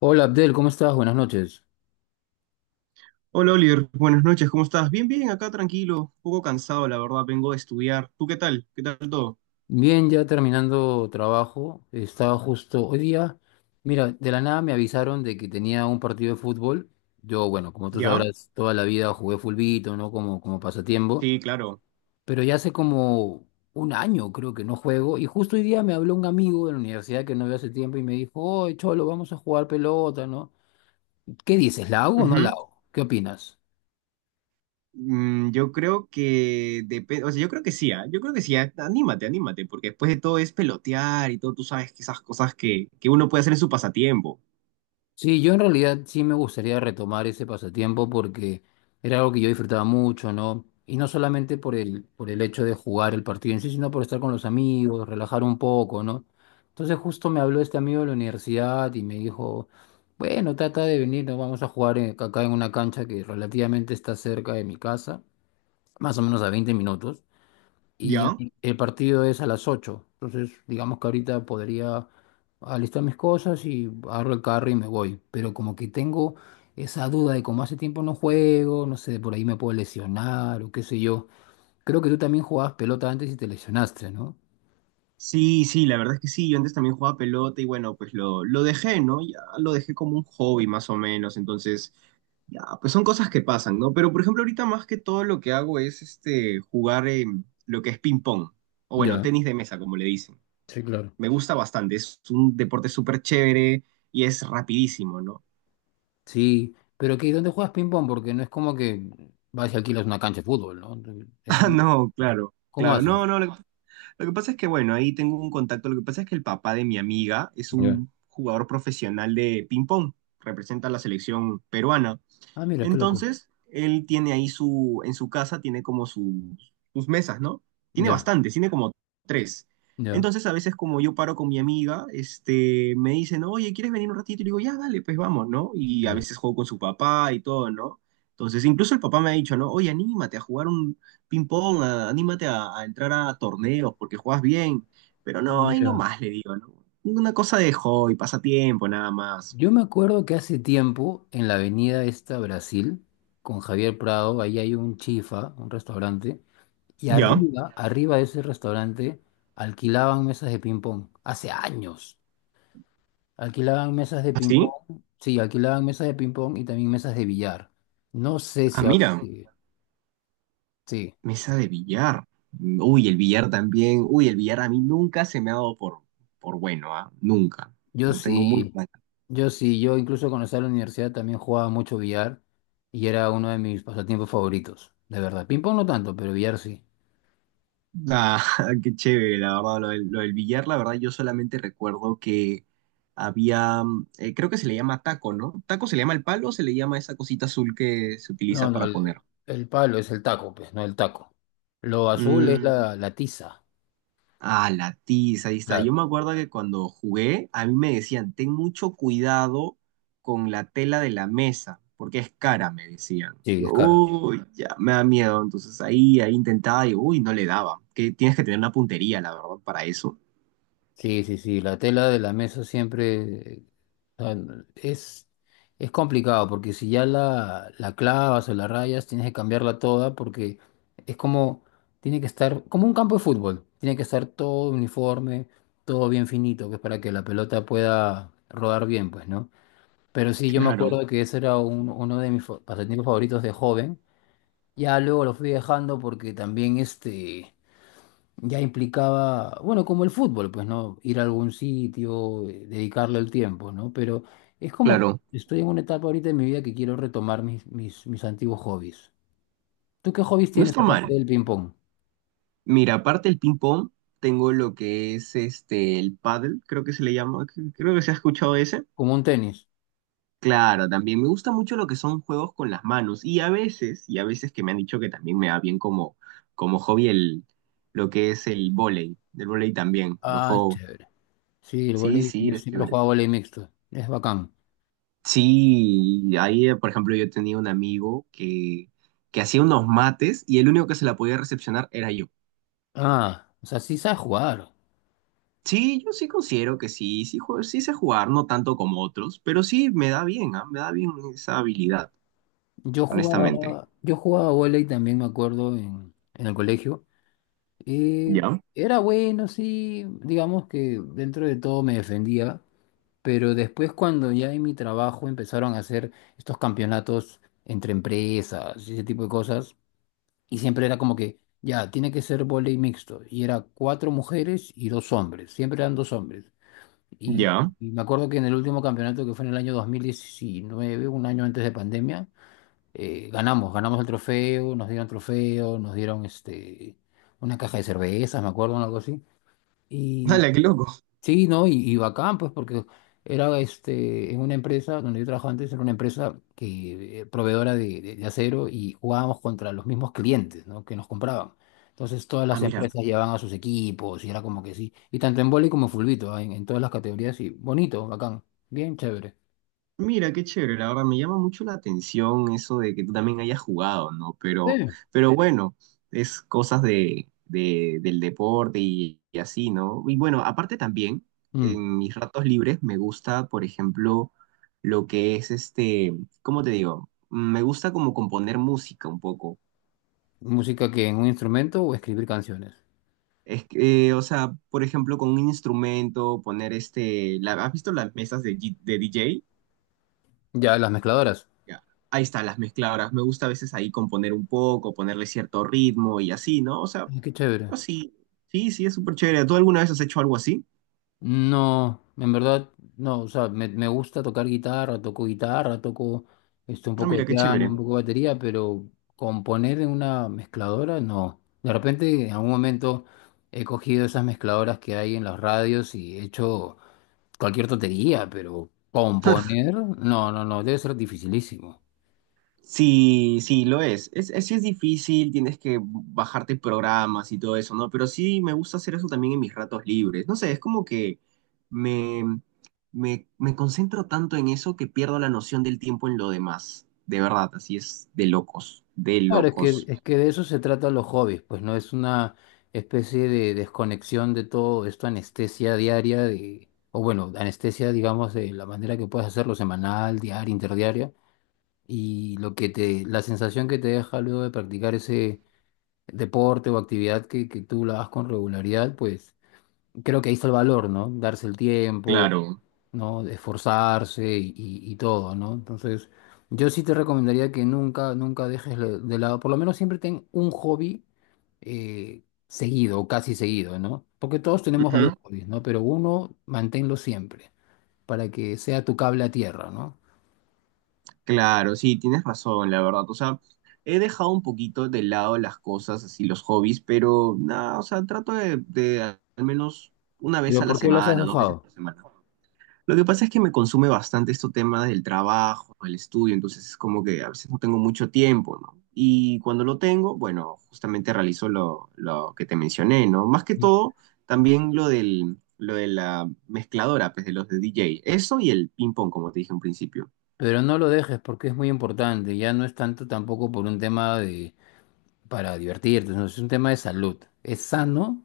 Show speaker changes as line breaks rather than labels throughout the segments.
Hola Abdel, ¿cómo estás? Buenas noches.
Hola Oliver, buenas noches, ¿cómo estás? Bien, bien, acá tranquilo, un poco cansado, la verdad, vengo de estudiar. ¿Tú qué tal? ¿Qué tal todo?
Bien, ya terminando trabajo. Estaba justo hoy día. Mira, de la nada me avisaron de que tenía un partido de fútbol. Yo, bueno, como tú
¿Ya?
sabrás, toda la vida jugué fulbito, ¿no? Como pasatiempo.
Sí, claro.
Pero ya hace como un año creo que no juego. Y justo hoy día me habló un amigo de la universidad que no veo hace tiempo y me dijo, oye, Cholo, vamos a jugar pelota, ¿no? ¿Qué dices? ¿La hago o no la
Ujú.
hago? ¿Qué opinas?
Yo creo que depende, o sea, yo creo que sí, ¿ah? Yo creo que sí, ah. Anímate, anímate, porque después de todo es pelotear y todo, tú sabes que esas cosas que uno puede hacer en su pasatiempo.
Sí, yo en realidad sí me gustaría retomar ese pasatiempo porque era algo que yo disfrutaba mucho, ¿no? Y no solamente por el hecho de jugar el partido en sí, sino por estar con los amigos, relajar un poco, ¿no? Entonces justo me habló este amigo de la universidad y me dijo, bueno, trata de venir, nos vamos a jugar acá en una cancha que relativamente está cerca de mi casa, más o menos a 20 minutos. Y
¿Ya?
el partido es a las 8. Entonces, digamos que ahorita podría alistar mis cosas y agarro el carro y me voy. Pero como que tengo esa duda de como hace tiempo no juego, no sé, por ahí me puedo lesionar o qué sé yo. Creo que tú también jugabas pelota antes y te lesionaste, ¿no?
Sí, sí, la verdad es que sí, yo antes también jugaba pelota y bueno, pues lo dejé, ¿no? Ya lo dejé como un hobby más o menos, entonces... Ya, pues son cosas que pasan, ¿no? Pero por ejemplo, ahorita más que todo lo que hago es este jugar lo que es ping pong, o bueno,
Ya,
tenis de mesa, como le dicen.
sí, claro.
Me gusta bastante, es un deporte súper chévere y es rapidísimo, ¿no?
Sí, pero que ¿dónde juegas ping-pong? Porque no es como que vas y alquilas una cancha de fútbol, ¿no? Eso,
Ah, no, claro,
¿cómo
claro.
haces?
No, no, lo que pasa es que, bueno, ahí tengo un contacto. Lo que pasa es que el papá de mi amiga es
Ya.
un jugador profesional de ping pong, representa a la selección peruana.
Ah, mira, qué loco.
Entonces, él tiene ahí en su casa, tiene como sus mesas, ¿no? Tiene
Ya,
bastantes, tiene como tres.
ya,
Entonces, a veces como yo paro con mi amiga, este, me dicen, oye, ¿quieres venir un ratito? Y le digo, ya, dale, pues vamos, ¿no? Y a
ya.
veces juego con su papá y todo, ¿no? Entonces, incluso el papá me ha dicho, ¿no? Oye, anímate a jugar un ping-pong, anímate a entrar a torneos porque juegas bien. Pero
Ah,
no, ahí
mira.
nomás le digo, ¿no? Una cosa de hobby, pasatiempo, nada más.
Yo me acuerdo que hace tiempo, en la avenida esta Brasil, con Javier Prado, ahí hay un chifa, un restaurante, y
¿Ya?
arriba, arriba de ese restaurante, alquilaban mesas de ping-pong. Hace años. Alquilaban mesas de
¿Así?
ping-pong. Sí, alquilaban mesas de ping-pong y también mesas de billar. No sé
Ah,
si ahora
mira.
sigue. Sí,
Mesa de billar. Uy, el billar también. Uy, el billar a mí nunca se me ha dado por bueno, ¿ah? Nunca.
yo
No tengo muy
sí.
mal.
Yo sí, yo incluso cuando estaba en la universidad también jugaba mucho billar y era uno de mis pasatiempos favoritos, de verdad. Ping-pong no tanto, pero billar sí.
Ah, qué chévere, la verdad. Lo del billar, la verdad, yo solamente recuerdo que había, creo que se le llama taco, ¿no? ¿Taco se le llama el palo o se le llama esa cosita azul que se
No,
utiliza
no,
para poner?
el palo es el taco, pues, no el taco. Lo azul es
Mm,
la tiza,
ah, la tiza, ahí está. Yo me
claro.
acuerdo que cuando jugué, a mí me decían, ten mucho cuidado con la tela de la mesa, porque es cara, me decían.
Sí,
Yo,
es cara.
uy, ya, me da miedo. Entonces ahí, ahí intentaba y, uy, no le daba. Que tienes que tener una puntería, la verdad, para eso.
Sí, sí, sí, la tela de la mesa siempre no, es complicado porque si ya la clavas o la rayas, tienes que cambiarla toda porque es como, tiene que estar, como un campo de fútbol, tiene que estar todo uniforme, todo bien finito, que es para que la pelota pueda rodar bien, pues, ¿no? Pero sí, yo me
Claro.
acuerdo que ese era uno de mis pasatiempos favoritos de joven. Ya luego lo fui dejando porque también este ya implicaba, bueno, como el fútbol, pues, ¿no? Ir a algún sitio, dedicarle el tiempo, ¿no? Pero es como que
Claro,
estoy en una etapa ahorita de mi vida que quiero retomar mis, mis antiguos hobbies. ¿Tú qué hobbies
no
tienes
está mal.
aparte del ping-pong?
Mira, aparte del ping-pong, tengo lo que es este, el paddle creo que se le llama. Creo que se ha escuchado ese.
Como un tenis.
Claro, también me gusta mucho lo que son juegos con las manos y y a veces que me han dicho que también me va bien como hobby lo que es el vóley, del vóley también, lo
Ah,
juego.
chévere. Sí, el
Sí,
vóley,
sí,
yo
es
siempre he
chévere.
jugado vóley mixto. Es bacán.
Sí, ahí por ejemplo yo tenía un amigo que hacía unos mates y el único que se la podía recepcionar era yo.
Ah, o sea, sí sabes jugar.
Sí, yo sí considero que sí, sí, sí sé jugar, no tanto como otros, pero sí me da bien, ah, me da bien esa habilidad, honestamente.
Yo jugaba vóley también, me acuerdo, en, el colegio. Eh,
¿Ya?
Era bueno, sí, digamos que dentro de todo me defendía, pero después cuando ya en mi trabajo empezaron a hacer estos campeonatos entre empresas y ese tipo de cosas, y siempre era como que, ya, tiene que ser vóley mixto, y era 4 mujeres y 2 hombres, siempre eran 2 hombres. Y,
¿Ya?
y me acuerdo que en el último campeonato, que fue en el año 2019, un año antes de pandemia, ganamos, ganamos el trofeo, nos dieron este, una caja de cervezas, me acuerdo, algo así. Y
¡Hala, qué loco!
sí, ¿no? Y bacán, pues, porque era este, en una empresa donde yo trabajaba antes, era una empresa que, proveedora de, de acero y jugábamos contra los mismos clientes, ¿no? Que nos compraban. Entonces todas
Ah,
las
mira.
empresas llevaban a sus equipos y era como que sí. Y tanto en vóley como en fulbito, ¿ah? en, todas las categorías, y bonito, bacán, bien chévere.
Mira, qué chévere, la verdad me llama mucho la atención eso de que tú también hayas jugado, ¿no?
Sí.
Pero bueno, es cosas de, del deporte y así, ¿no? Y bueno, aparte también,
Mm.
en mis ratos libres me gusta, por ejemplo, lo que es este, ¿cómo te digo? Me gusta como componer música un poco.
Música que en un instrumento o escribir canciones.
Es que, o sea, por ejemplo, con un instrumento, poner este, ¿has visto las mesas de, de DJ?
Ya, las mezcladoras.
Ya. Ahí está, las mezcladoras. Me gusta a veces ahí componer un poco, ponerle cierto ritmo y así, ¿no? O sea,
Ay, qué chévere.
así. Sí, sí, es súper chévere. ¿Tú alguna vez has hecho algo así?
No, en verdad, no, o sea, me gusta tocar guitarra, toco este, un
Ah,
poco de
mira, qué
piano,
chévere.
un poco de batería, pero componer en una mezcladora, no. De repente, en algún momento, he cogido esas mezcladoras que hay en las radios y he hecho cualquier tontería, pero componer, no, no, no, debe ser dificilísimo.
Sí, sí, lo es. Es, sí es difícil, tienes que bajarte programas y todo eso, ¿no? Pero sí me gusta hacer eso también en mis ratos libres. No sé, es como que me, me concentro tanto en eso que pierdo la noción del tiempo en lo demás. De verdad, así es de locos, de
Claro, es que,
locos.
es que de eso se trata los hobbies, pues no es una especie de desconexión de todo esto, anestesia diaria, de, o bueno, anestesia, digamos, de la manera que puedes hacerlo semanal, diaria, interdiaria, y lo que te, la sensación que te deja luego de practicar ese deporte o actividad que tú la hagas con regularidad, pues creo que ahí está el valor, ¿no? Darse el tiempo,
Claro.
¿no? De esforzarse y, y todo, ¿no? Entonces, yo sí te recomendaría que nunca, nunca dejes de lado, por lo menos siempre ten un hobby seguido o casi seguido, ¿no? Porque todos tenemos varios
Ujú.
hobbies, ¿no? Pero uno, manténlo siempre, para que sea tu cable a tierra, ¿no?
Claro, sí, tienes razón, la verdad. O sea, he dejado un poquito de lado las cosas, así los hobbies, pero nada, o sea, trato de al menos una vez
Pero
a la
¿por qué los has
semana, dos veces
dejado?
por semana. Lo que pasa es que me consume bastante este tema del trabajo, el estudio, entonces es como que a veces no tengo mucho tiempo, ¿no? Y cuando lo tengo, bueno, justamente realizo lo que te mencioné, ¿no? Más que
Ujú.
todo, también lo de la mezcladora, pues de los de DJ. Eso y el ping-pong, como te dije en principio.
Pero no lo dejes porque es muy importante, ya no es tanto tampoco por un tema de para divertirte, no, es un tema de salud. Es sano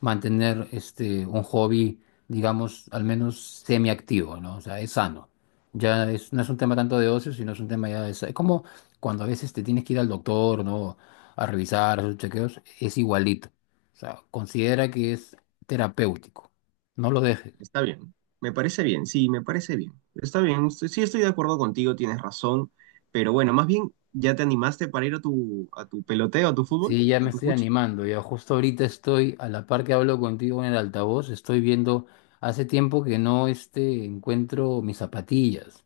mantener este, un hobby, digamos, al menos semiactivo, ¿no? O sea, es sano. Ya es, no es un tema tanto de ocio, sino es un tema ya de Es como cuando a veces te tienes que ir al doctor, ¿no? A revisar sus chequeos, es igualito. O sea, considera que es terapéutico. No lo dejes.
Está bien, me parece bien, sí, me parece bien. Está bien, sí estoy de acuerdo contigo, tienes razón, pero bueno, más bien, ¿ya te animaste para ir a tu peloteo, a tu fútbol,
Sí, ya me
a tu
estoy
fuchi?
animando. Ya justo ahorita estoy, a la par que hablo contigo en el altavoz, estoy viendo, hace tiempo que no este, encuentro mis zapatillas.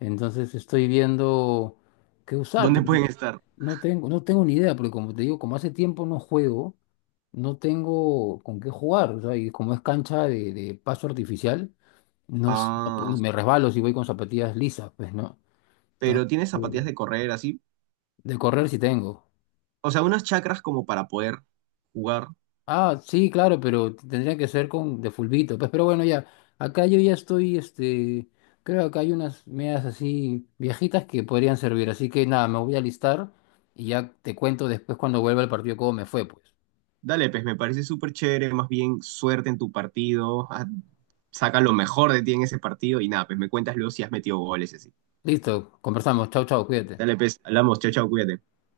Entonces estoy viendo qué usar,
¿Dónde
porque
pueden estar?
no tengo, no tengo ni idea, porque como te digo, como hace tiempo no juego, no tengo con qué jugar. O sea, y como es cancha de paso artificial, no,
Ah,
me resbalo si voy con zapatillas lisas, pues, ¿no?
pero tienes
Entonces,
zapatillas de correr, así.
de correr sí tengo.
O sea, unas chacras como para poder jugar.
Ah, sí, claro, pero tendría que ser con de fulbito, pues, pero bueno, ya, acá yo ya estoy, este, creo que acá hay unas medias así viejitas que podrían servir, así que nada, me voy a alistar y ya te cuento después cuando vuelva el partido cómo me fue, pues.
Dale, pues me parece súper chévere, más bien suerte en tu partido, ah, saca lo mejor de ti en ese partido y nada, pues me cuentas luego si has metido goles y así.
Listo, conversamos, chau, chau, cuídate.
Dale, pues, hablamos, chao, chao, cuídate.